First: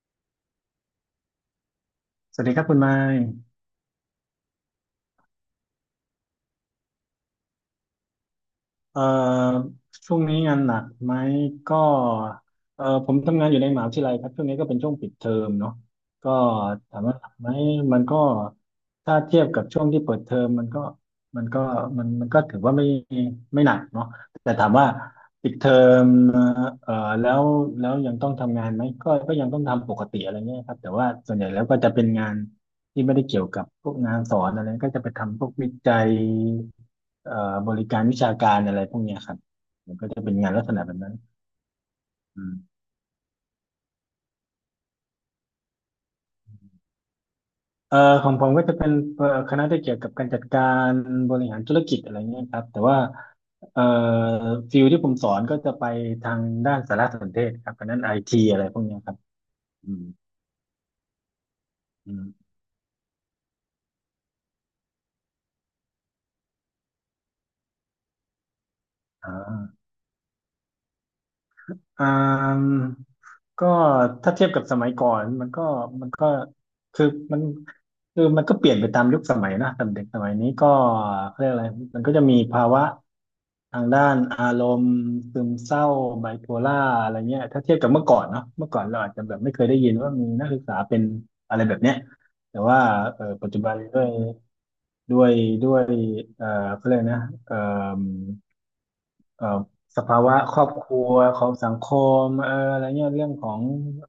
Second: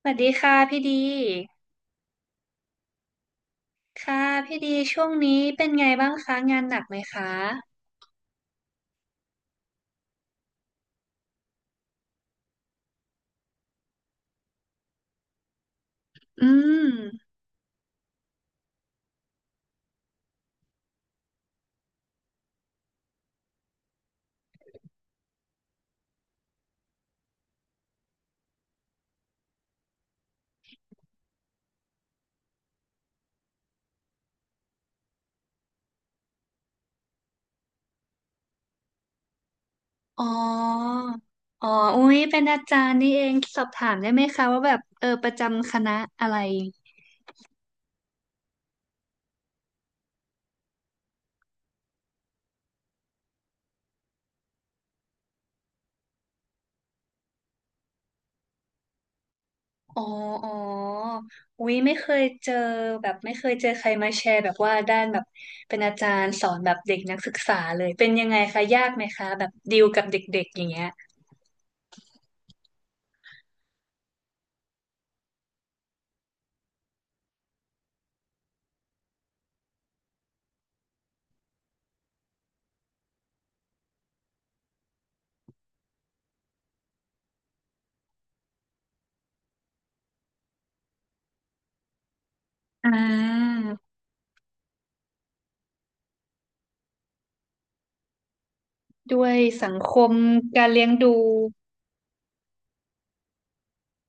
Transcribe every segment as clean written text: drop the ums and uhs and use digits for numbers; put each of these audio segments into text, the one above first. สวัสดีค่ะพี่ดี สวัสดีครับคุณไม้ค่ะพี่ดีช่วงนี้เป็นไงบ้างคะงานหนักไหมคะเอ่อช่วงนี้งานหนักไหมก็ผมทำงานอยู่ในมหาวิทยาลัยครับช่วงนี้ก็เป็นช่วงปิดเทอมเนาะก็อืถามว่าหมนักไหมมันก็ถ้าเทียบกับช่วงที่เปิดเทอมมันก็มันก็ถือว่าไม่หนักเนาะแต่ถามว่าปิดเทอมเอ่อแล้วแล้วยังต้องทำงานไหมก็ยังต้องทำปกติอะไรเงี้ยครับแต่ว่าส่วนใหญ่แล้วก็จะเป็นงาน ที่ไม่ได้เกี่ยวกับพวกงานสอนอะไรก็จะไปทำพวกวิจัยบริการวิชาการอะไรพวกเนี้ยครับมันก็จะอ๋อ เป็นงานลักษณะแบบนั้นอ๋ออุ๊ยเป็อืนอาจามรย์นี่เองสอบถามได้ไหมคะว่าแบบเออประจำคณะอะไรเอ่อของผมก็จะเป็นคณะที่เกี่ยวกับการจัดการบริหารธุรกิจอะไรเงี้ยครับแต่ว่าเอ่อฟิลที่ผมสอนก็จะไปทางด้านสารสนเทศครับคณะไอทีอะไรพวกเนี้ยครับอือ๋อมอ๋ออุ๊ยไม่เคอืยมเจอแบบไม่เคยเจอใครมาแชร์แบบว่าด้านแบบเป็นอาจารย์สอนแบบเด็กนักศึกษาเลยเป็นยังไงคะยากไหมคะอ่แบบา ดีลกับเด็กๆอย่างเงี้ยอ่าก็ถ้าเทียบกับสมัยก่อนมันก็คือมันคือมันก็เปลี่ยนไปตามยุคสมัยนะแต่เด็กสมัยนี้ก็เขาเรียกอะไรมันก็จะมีภาวะทางด้านอารมณ์ซึมเศร้าไบโพล่าอะไรเงี้ยถ้าเทียบกับเมื่อก่อนเนาะเมื่อก่อนเราอาจจะแบบไม่เคยได้ยินว่ามีนักศึกษาเป็นอะไรแบบเนี้ยแต่ว่าอ่เออปัจาจุบันด้วยด้วยเอ่อเขาเรียกนะด้วยเอ่อสังคสมภาวะครกาอรบคเลี้ยงรัวดูของสังคมอะไรเงี้ยเรื่องของ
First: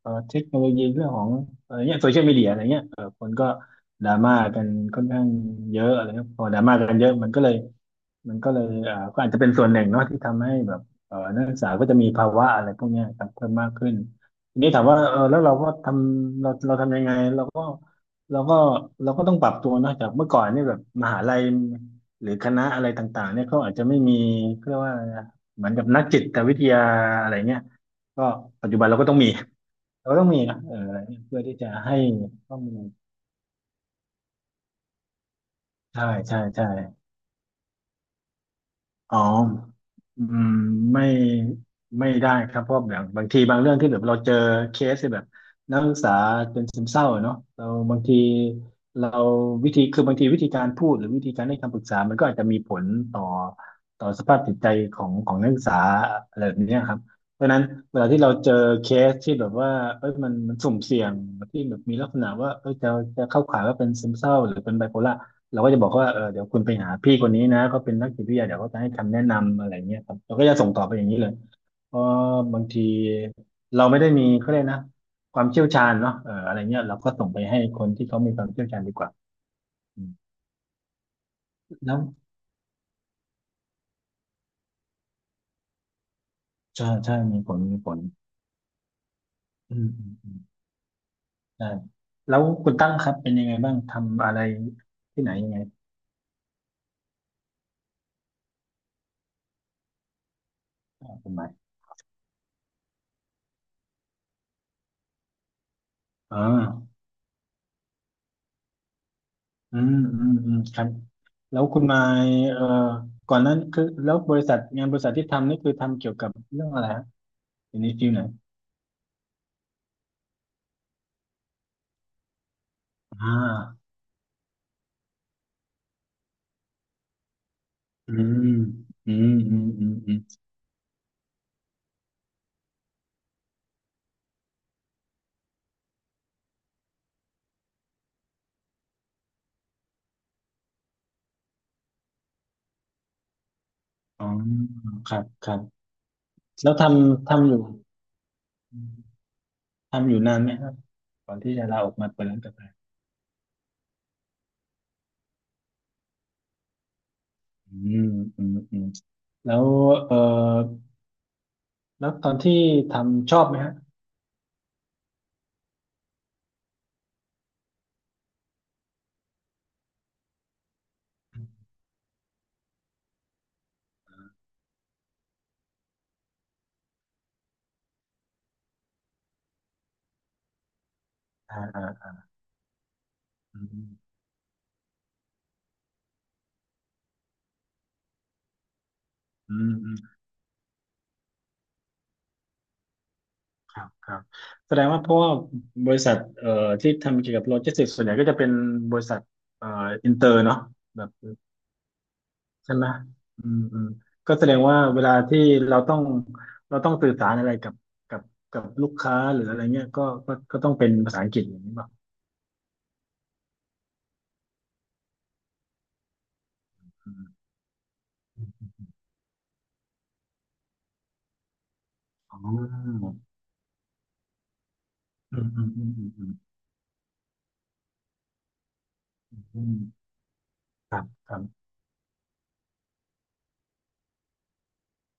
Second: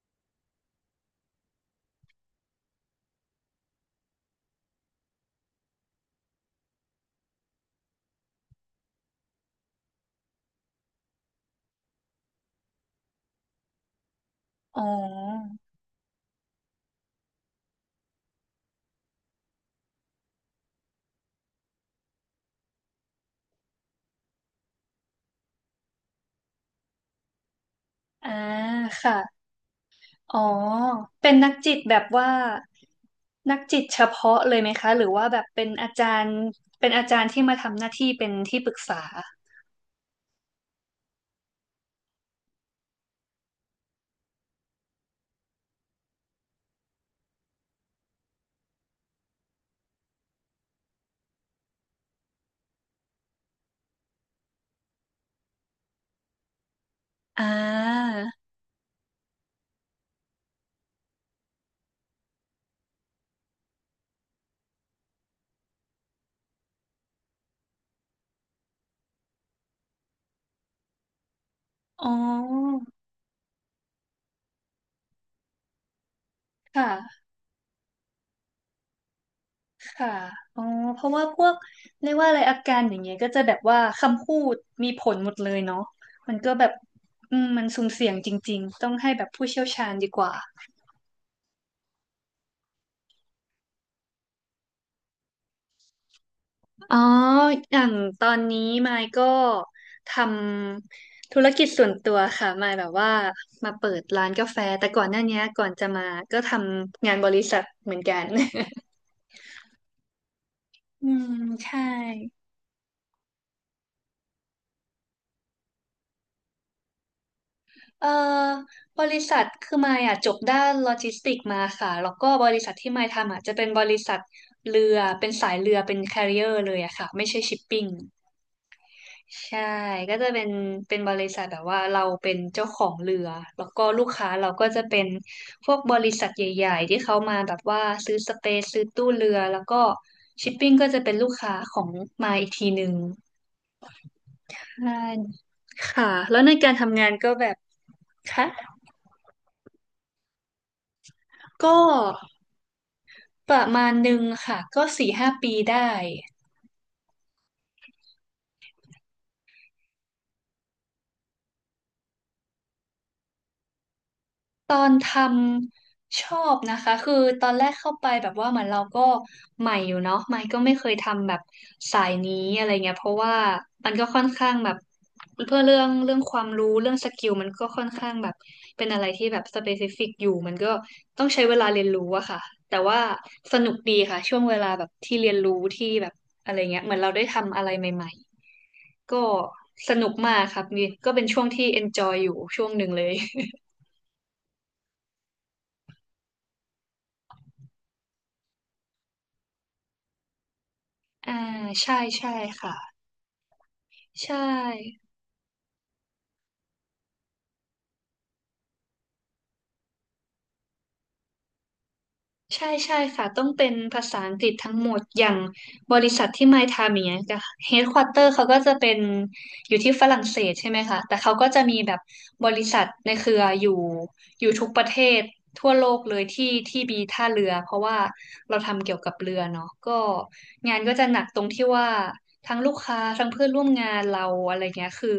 เทคโนโลยีเรื่องของอะไรเงี้ยโซเชียลมีเดียอะไรเงี้ยเออคนก็ดราม่ากันค่อนข้างเยอะอะไรเงี้ยพอดราม่ากันเยอะมันก็เลยก็อาจจะเป็นส่วนหนึ่งเนาะที่ทำให้แบบนักศึกษาก็จะมีภาวะอะไรพวกเนี้ยครับเพิ่มมากขึ้นทีนี้อ๋ถาอ มว่าเออแล้วเราก็ทำเราทำยังไงเราก็เราก็ต้องปรับตัวเนอะจากเมื่อก่อนเนี่ยแบบมหาลัยหรือคณะอะไรต่างๆเนี่ยเขาอาจจะไม่มีเขาเรียกว่าเหมือนกับนักจิตวิทยาอะไรเงี้ยก็อ่าปัจจุบันเราก็ค่ะต้องมีอ๋อนะเอออะไรเงี้ยเป็นเพื่อนักที่จะจิตให้แบบว่าข้อมูลนักจิตเฉพาะเลยไหมคะหรือว่าแบบเป็นอาใช่จารย์ใช่ เป็นอาจารย์ที่มาทำหน้าที่เป็นที่ปรึกษาอ๋ออืมไม่ไม่ได้ครับเพราะแบบบางทีบางเรื่องที่แบบเราเจอเคสที่แบบนักศึกษาเป็นซึมเศร้าอะเนาะเราบางทีเราวิธีคือบางทีวิธีการพูดหรือวิธีการให้คำปรึกษามันก็อาจจะมีผลต่อต่อสภาพจิตใจของนักศึกษาอะไรแบบเนี้ยครับเพอ่ราะฉะนั้นเวลาาที่เราเจอเคสที่แบบว่าเอ้ยมันมันสุ่มเสี่ยงที่แบบมีลักษณะว่าเอ้ยจะเข้าข่ายว่าเป็นซึมเศร้าหรือเป็นไบโพล่า เราก็จะบอกว่าเออเดี๋ยวคุณไปหาพี่คนนี้นะเขาเป็นนักจิตวิทยาเดี๋ยวเขาจะให้คำแนะนำอะไรเงี้ยครับเราก็จะส่งต่อไปอย่างนี้เลยเพราะอ๋บางอทีเราไม่ได้มีเขาเรียกนะความเชี่ยวชาญเนาะเอออะไรเงี้ยเราก็ค่ะส่งไปให้คนที่เขามีความเชี่ยวชาญดีกว่าอืมค่ะอ๋อเพราะว่าพวกแล้วเรียกว่าอะไรอาการอย่างเงี้ยก็จะแบบว่าคำพูดมีผลหมดเลยเนาะมันก็แบบใช่ใช่อืมีมผลมันมีสุ่ผมลเสี่ยงจริงๆต้องให้แบบผู้เชี่ยวอืชามญอืดีมกอืว่า มใช่แล้วคุณตั้งครับเป็นยังไงบ้าง ทำอะไรที่ไหนยังไงอ๋ออย่างตอนนี้มายก็ทคุำณธุหรมายกิจส่วนตัวค่ะมายแบบว่ามาเปิดร้านกาแฟแต่ก่อนหน้านี้ก่อนจะมาอ่ก็ทา ำงานบริษัทเหมือนกัน อืมอืมอืม ครับอืมแล้วใช่คุณมายก่อนนั้นคือแล้วบริษัทงานบริษัทที่ทำนี่คือทำเกี่ยวกับเรื่องอะไรฮะอยู่ในฟิเอ่ลไหนอบริษัทคือมายอ่ะจบด้านโลจิสติกมาค่ะแล้วก็บริษัทที่มายอ่าทำอ่ะจะเป็นบริษัทเรือเป็นสายเรือเป็นแคเร r i e r ร์เลยอะค่ะไม่ใช่ชิปปิ้ง อืมอืมอืใช่ มอืมอืก็มจะเป็นบริษัทแบบว่าเราเป็นเจ้าของเรือ แล้วก็ลูกค้าเราก็จะเป็นพวกบริษัทใหญ่ๆที่เขามาแบบว่าซื้อสเปซซื้อตู้เรือ แล้วก็ชิปปิ้งก็จะเป็นลูกค้าของมาอีกทีหนึ่งอ๋อใชครับ่ครับค่ะแล้วในกาแล้รวททำงานก็ำแบทำอบยู่ค่ะทำอยู่นานไหมครับก่อนที่จะก็ลาออกมาเปิดร้านกาแฟประมาณหนึ่งค่ะ ก็สี่ห้าปีได้ อืมอืมอืมแล้วเอ่อแล้วตอนที่ทำชอบไหมฮะตอนทำชอบนะคะคือตอนแรกเข้าไปแบบว่าเหมือนเราก็ใหม่อยู่เนาะใหม่ก็ไม่เคยทำแบบสายนี้อะไรเงี้ยเพราะว่ามันก็ค่อนข้างแบบเพื่อเรื่องความรู้เรื่องสกิลมันก็ค่อนข้างแบบเป็นอะไรที่แบบสเปซิฟิกอยู่มันก็ต้องใช้เวอ่ลาเรียนรู้าอะค่ะแต่ว่าสอืนุกดีมค่ะช่วงเวลาแบบที่เรียนรู้ที่แบบอะไรเงี้ยเหมือนเราได้ทำอะไรใหม่ๆก็อืสนุกม มากครับนี่ก็เป็นช่วงที่ enjoy อยู่ช่วงหนึ่งเลย ครับครับแสดงว่าเพราะว่าบริษัทที่ทำเกี่ยวกับโลจิสติกส์ส่วนใหญ่ก็จะเป็นบริษัทเอ่ออินเตอร์เนาะแบบอ่าใช่ใช่ค่ะใช่ไหมอืมอืมก็ใช่ แสดงว่าเวลาที่เราต้องเราต้องสื่อสารอะไรกับกับลูกค้าหรืออะไรเงี้ยก็ต้องเป็นภาษาอังกฤษอย่างนี้ป่ะใช่ใช่ค่ะต้องเป็นภาษาอังกฤษทั้งหมดอย่างบริษัทที่ไมค์ทำอย่างอเงี้ยค่ะมเฮดควอเตอร์เขาก็จะเป็นอยู่ที่ฝรั่งเศสใช่ไหมคะแต่เขาก็จะมีแบบอ๋บริษัทอในเครืออยู่ทุกประเทศอืมอืทั่มวอืโลมกเลยอืมที่ที่มีท่าเรือเพราะว่าเราทำเกี่ยวกับเรือเนาะอืมก็งานก็ครัจะบหนักคตรัรงบที่ว่าทั้งลูกค้าทั้งเพื่อนร่วมงานเราอะไรเงี้ยคือ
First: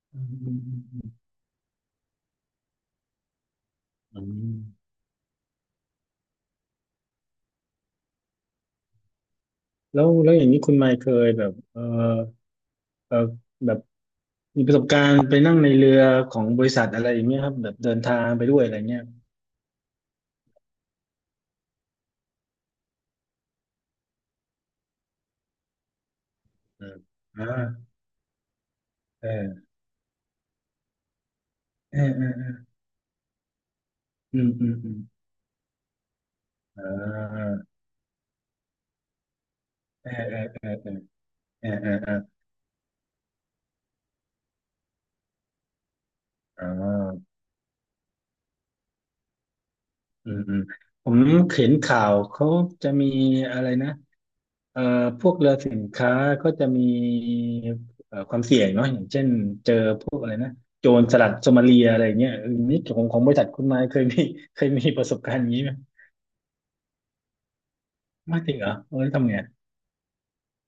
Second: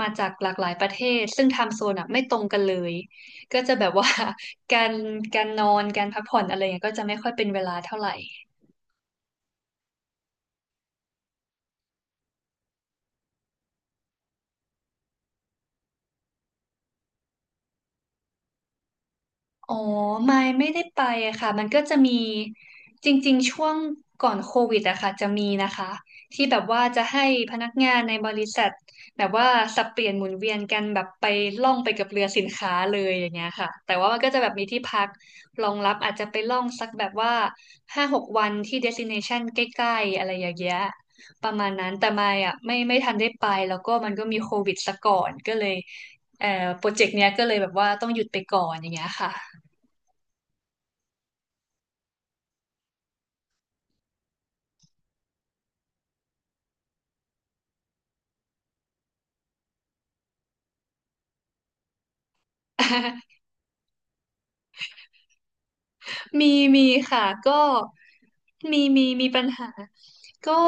มาอืจามกหลาอืกมหลายประเทอืมศซึ่งไทม์โซนอะไม่ตรงกันเลยก็จะแบบว่า อืม การการนอนการพักผ่อนอะไรเงี้ยก็จะไม่ค่อยเป็นเวลาเท่าไหร่ แล้วแล้วอย่างนี้คุณไมค์เคยแบบเออเออแบบมีประสบการณ์ไปนั่งในเรือของบริษัทอะไรอย่างเงี้ยครับแบบเดินทางไปด้วยอะไรเงี้ยอ๋อไม่ไม่ได้ไปอะค่ะมันก็จะมีจริงๆช่วงก่อนโควิดอะค่ะจะมีนะคะที่แบบว่าอืมจะให้อ่าพนักงานในบริษัทแบบว่าเออสับเปลี่ยนหมุนเวียนกันแบบไปล่องไปเอกับอเรืเอออสิเอนอค้าเลยอย่างเงี้ยค่ะแต่ว่ามันก็จะอืแบมบมีอืมที่อืมพักรองรับอาจจะไปล่องอ่สักแบบว่าาห้าหกวันที่เดสติเนชันใกล้เออๆอะไรเอออย่างเอเงี้อยเออประเอมาอณเอนั้นอแต่เออไม่อะไม่ไม่ทันได้ไปแล้วก็มันก็มีโควิดซะก่อนก็เลยเอ่ออ๋โปรเจกต์เนี้อ ยก็เลยแบบว่าต้องหยุดไปก่อนอย่างเงี้ยค่ะ อืมอืมผมเห็นข่าวเขาจะมีอะไรนะเอ่อพวกเรือสินค้าก็จะมีความเสี่ยงเนาะอย่างเช่นเจอพวกอะไรนะโจรสลัดโซมาเลียอะไรเงี้ยเออนี่ของบ ริษัทคุณนายเคยมีเคยมีประสบการณ์อย่างนี้ไหมมีมีค่ะก็ไม่จริงเหรอมีเออมีมีทำไงปัญหาก็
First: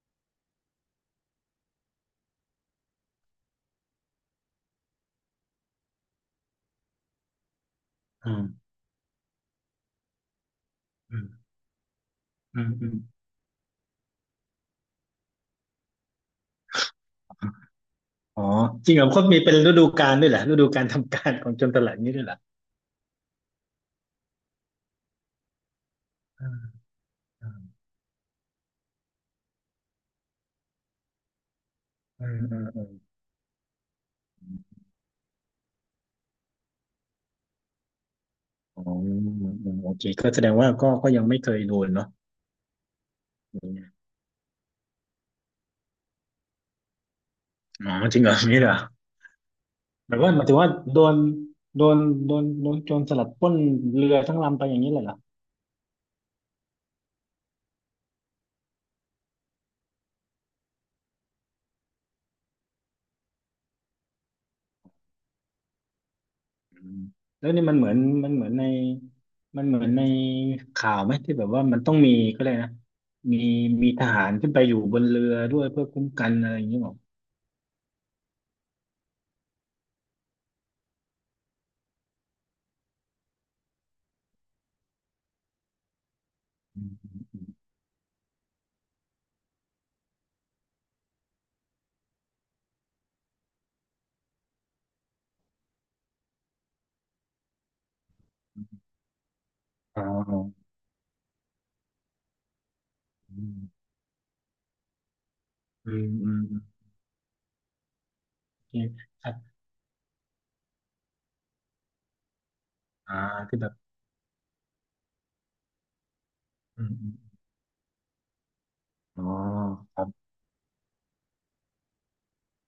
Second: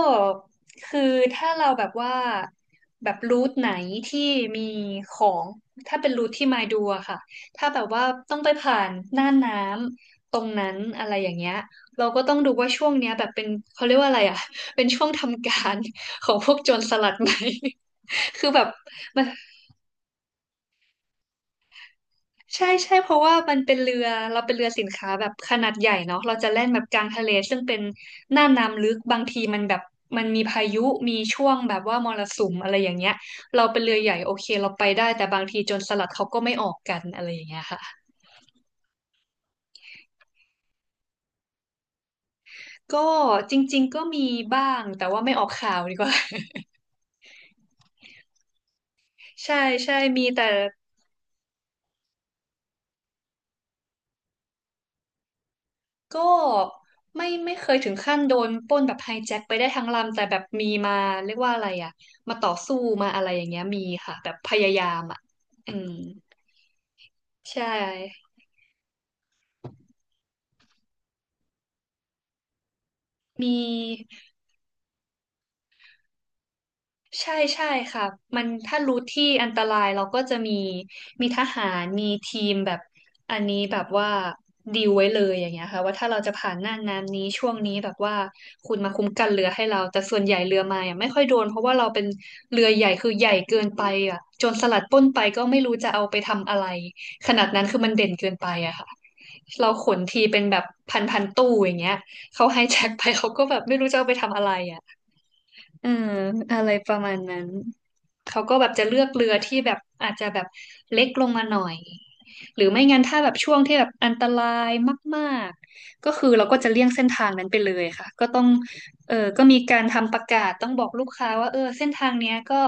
คือถ้าเราแบบว่าแบบรูทไหนที่มีของถ้าเป็นรูทที่มาดูอะค่ะถ้าแบบว่าต้อืองมไปผ่านหน้าน้ำตรงนั้นอะไรอือมย่างเงี้ยเราก็ต้องดูอืว่ามช่อืวงมเนี้ยแบบเป็นเขาเรียกว่าอะไรอะ เป็นช่วงทำการของพวกโจรสลัดไหม อ๋อคือแบบจริงเหรอมัเขาน มีเป็นฤดูกาลด้วยเหรอฤดูการทำการของโจรสลัดนี้ด้วยเหรอใช่ใช่เพราะว่ามันเป็นเรือเราเป็นเรือสินค้าแบบขนาดใหญ่เนาะเราอืจะแล่นแบมบกลางทะเลซึ่งเป็นหน้าน้ำลึกบางทีมันแบบมันมีพายุมีช่วงแบบว่ามรอืมสุมอืมอะไรอือมย่างเงี้ยเราเป็นเรือใหญ่โอเคอืเรามไปได้แต่บางทีโจรสลัดเขาก็ไม่ออกกันอะไรอย่างเงี้ยค่ะอ๋ออือืมโอเคก็แสดงว่าก็ยังไม่เคยโดนเนาะ ก็จริงๆก็มีบ้างแต่ว่าไม่ออกข่าวดีกว่า อ๋อจริงเหรอมีเหรอใช่ใช่แบบมีว่าหมาแต่ ยถึงว่าโดนโดนโจรสลัดปล้นเรือทั้งลำไปอย่างนี้เลยเหรอก็ไม่ไม่เคยถึงขั้นโดนปล้นแบบไฮแจ็คไปได้ทั้งลำแต่แบบมีมาเรียกว่าอะไรอ่ะมาต่อสู้มาอะไรอย่างเงี้ยมีค่ะแบบพยายามอ่ะอืมอืมแล้วใชนี่มันเหมือน่มันเหมือนในมันเหมือนในข่าวไหมที่แบบว่ามันต้องมีก็เลยกนะ มีมี มีทหารขึ้นไปอยู่บนเรือด้วยเพื่อคุ้มกันอะไรอย่างนี้หรอใช่ใช่ค่ะมันถ้ารู้ที่อันตรายเราก็จะมีทหารมีทีมแบบอันนี้แบบว่าดีลไว้เลยอย่างเงี้ยค่ะว่าถ้าเราจะผ่านหน้าน้ำนี้ช่วงนี้แบบว่าคุณมาคุ้มกันเรือให้เราแต่ส่วนใหญ่เรือมาอ่ะไม่ค่อยโดนเพราะว่าเราเป็นเรือใหญ่คือใหญ่เกินไปอ่ะโจรสลัดปล้นไปก็ไม่รู้จะเอาไปทำอะไรขนาดนั้นคือมันเด่นเกินไปอะค่ะเราขนอ๋อทีเป็นแบบพันตู้อย่างเงี้ยเขาไฮแจ็คไปเขาก็แบอืมบไม่รู้จะเอาไปทำอะไร เออือมอืมอือะมไรประมาณนั้นเขาก็โอแบบเคจะเลือกคเรืรัอบที่แบบอาจจะแบบเล็กลงมาหน่อย หรือไม่งั้นอ่าถ้าแบบช่วที่งแบบที่แบบอันตรายมากๆก็คือเราก็จะเลี่อืยงมเส้อืนมทางนั้นไปเลยค่ะก็ต้องเออ๋ออก็มีการครับทำประกาศต้องบอกลูกค้าว่าเออเส้นทางเนี้ยก็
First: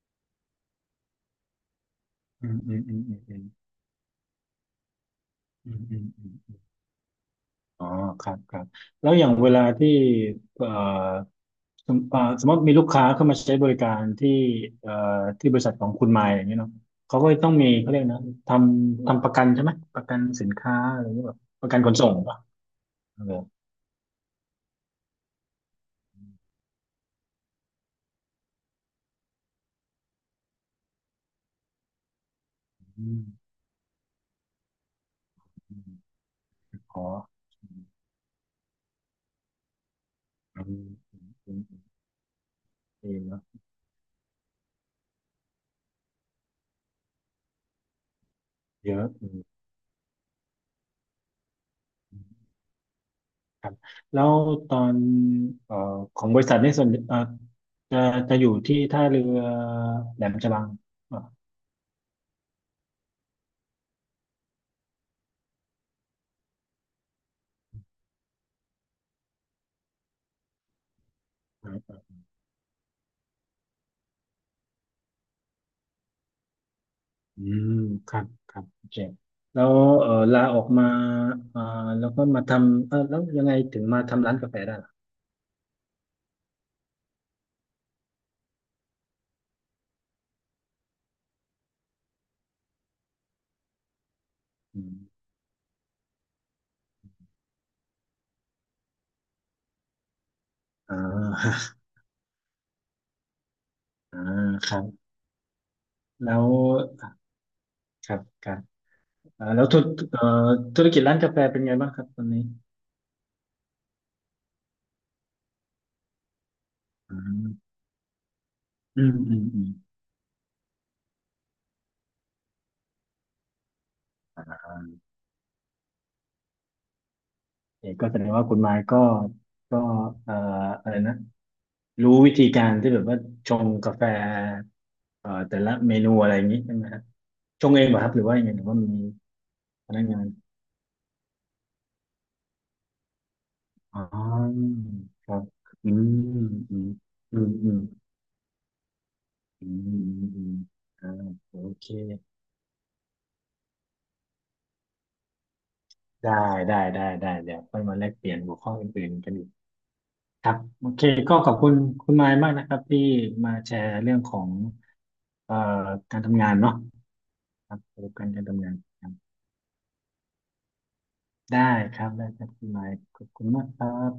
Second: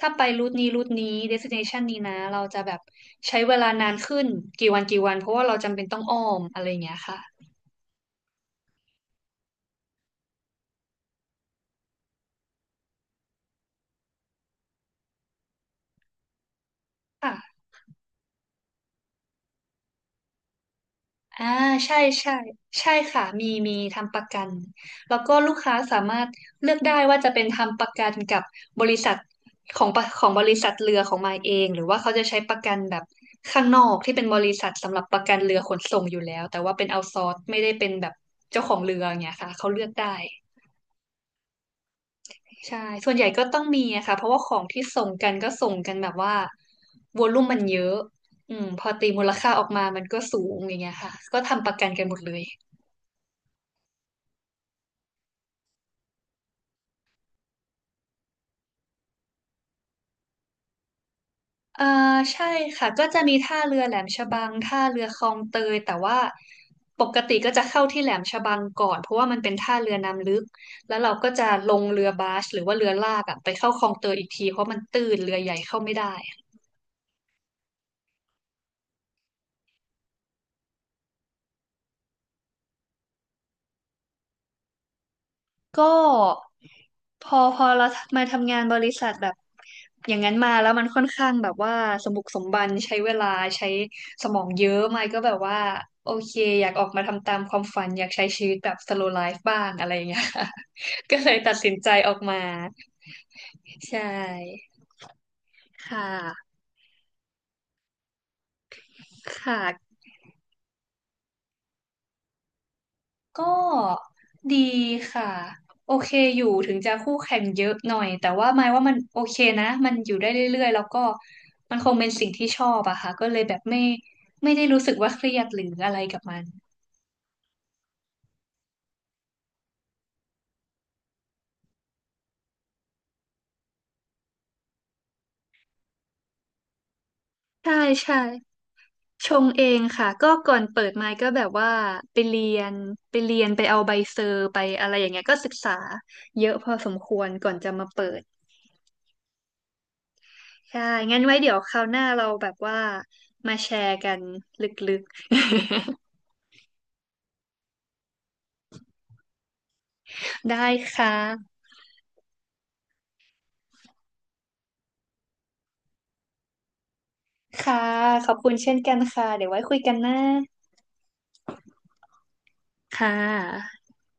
ถ้าไปรูทนี้รูทนี้ destination นี้นะเราอืมจะแบอืบมอืมอืมอืใช้มเวลานานขึ้นกี่วันกี่วันเพราะว่าเราอืจำมเป็นอืต้องอ้อมม อะไรอย่างเงี้ยค่อ๋อ ครับ ครับแล้วอย่างเวลาที่เอ่อสมสมมติมีลูกค้าเข้ามาใช้บริการที่เอ่อที่บริษัทของคุณมายอย่างเงี้ยเนาะเขาก็ต้องะ มีเขาเรียกนะททำประกันใช่ไหม ประกันสินค้าอะไรอย่างเงี้ยแบบอ่าประกันขนใช่ส่งใช่ป่ะใช่เอค่ะอมีทำประกันแล้วก็ลูกค้าสามารถเลือกได้ว่าจะเป็นทำประกันกับบริษัทของปะของบริษัทเรือของมายเองหรือว่าเขาจะใช้ประกันแบบอืมข้างนอกที่เป็นบริษัทสำหรับประกันเรือขอืนมส่งอยู่แล้วแต่ว่าเป็นเอาอ๋อซอร์ไม่ได้เป็นแบบเจ้าของเรืออย่างเงี้ยค่ะเขาเลือกได้อืมอืมอืมใช่อืส่วนมใหญ่เนอะก็ต้องมีอะค่ะเพราะว่าของที่ส่งกันก็ส่งกันแบบว่าวอลลุ่มมันเยอะอืมพอเยอะตีมูอืลมค่าออกมามันก็สูงอย่างเงี้ยค่ะก็ทำประกันกันหมดเลย ครับแล้วตอนเอ่อของบริษัทนี่ส่วนจะจะอยู่ที่ท่าเรือแหลมฉบังอเอ่อใช่ค่ะก็จะมีท่าเรือแหลมฉบังท่าเรือคลองเตยแต่ว่าปกติก็จะเข้าที่แหลมฉบังก่อนเพราะว่ามันเป็นท่าเรือน้ำลึกแล้วเราก็จะลงเรื่ะ อบาสหรือว่าเรือลากอะไปเข้าคลองเตยอีกทีเพราะมันตื้นเรือใหญ่เข้าไม่ได้อืมครับครับโอเคแล้วเออลาออกมาอ่าแล้วก็มาทำเออแล้วยังไงถึงมาทำร้านกาแฟได้ล่ะก็ พอเรามาทำงานบริษัทแบบอย่างนั้นมาแล้วมันค่อนข้างแบบว่าสมบุกสมบันใช้เวลาใช้สมองเยอะอืมมายก็แบบว่าโอเคอยากออกมาทำตามความฝันอยากใช้ชีวิตแบบ slow life บ้างอะไรอย่างเงี้ย ค่ะ อ่า ก็เลยตัด สินใจออกมาใชอ่าค่รับ ค่ะแล้วครับครับคอ่าแล้วธุร่ะ เอ่อธุรกิจร้านกาแฟเป็นไงบ้างครับตอนนี้ก็ดีค่ะโอเคอยู่ถึงจะอืคู่แข่งมเยอะหน่อยแต่ว่าหมายว่ามันอืมโออืเคมอืนะมมันอยู่ได้เรื่อยๆแล้วก็มันคงเป็นสิ่งที่ชอบอะค่ะก็เลยแบบไม่ได้อ่ารู้สึกว่าเครียดหรืออะไรกับมันเอกก็แสดงว่าคุณไม้ก็ก็เอ่ออะไรนะรู้วิธีการที่แบบว่าชงกาแฟแต่ละเมนูอะไรอย่างนี้ใช่ไหมครับชงใช่เองเหรอครับใช่หรือว่ายังไงหรือว่ามีชงเองพนักค่ะงาน ก็ก่อนเปิดไมค์ก็แบบว่าไปเรียนไปเอาใบอ๋เซอร์ไปออะไรอย่างเงี้ยคก็รับศึกษาอืเยมอะพออืสมมควรอืก่อมนจะอืมมาเปิดอืมอืมอืมใช่อ่างั้นไว้เดี๋ยโอวคราวเคหน้าเราแบบว่ามาแชร์กันลึกๆ ได้ ได้เดี๋ยวค่อยมาแลกเปลี่ยนหัวข้ออื่นๆกันอีกครัได้บโอเคค่ก็ขอบะคุณคุณไมค์มากนะครับที่มาแชร์เรื่องของเอ่อการทำงานเนาะคค่ะ รับประสบกาขรอณ์บการคุณทำงาเช่นนกันครัค่ะ บเดี๋ยวไว้คุยกันนะได้ครับได้ครับคุณไมค์ค่ขอบคุณมากคะรับ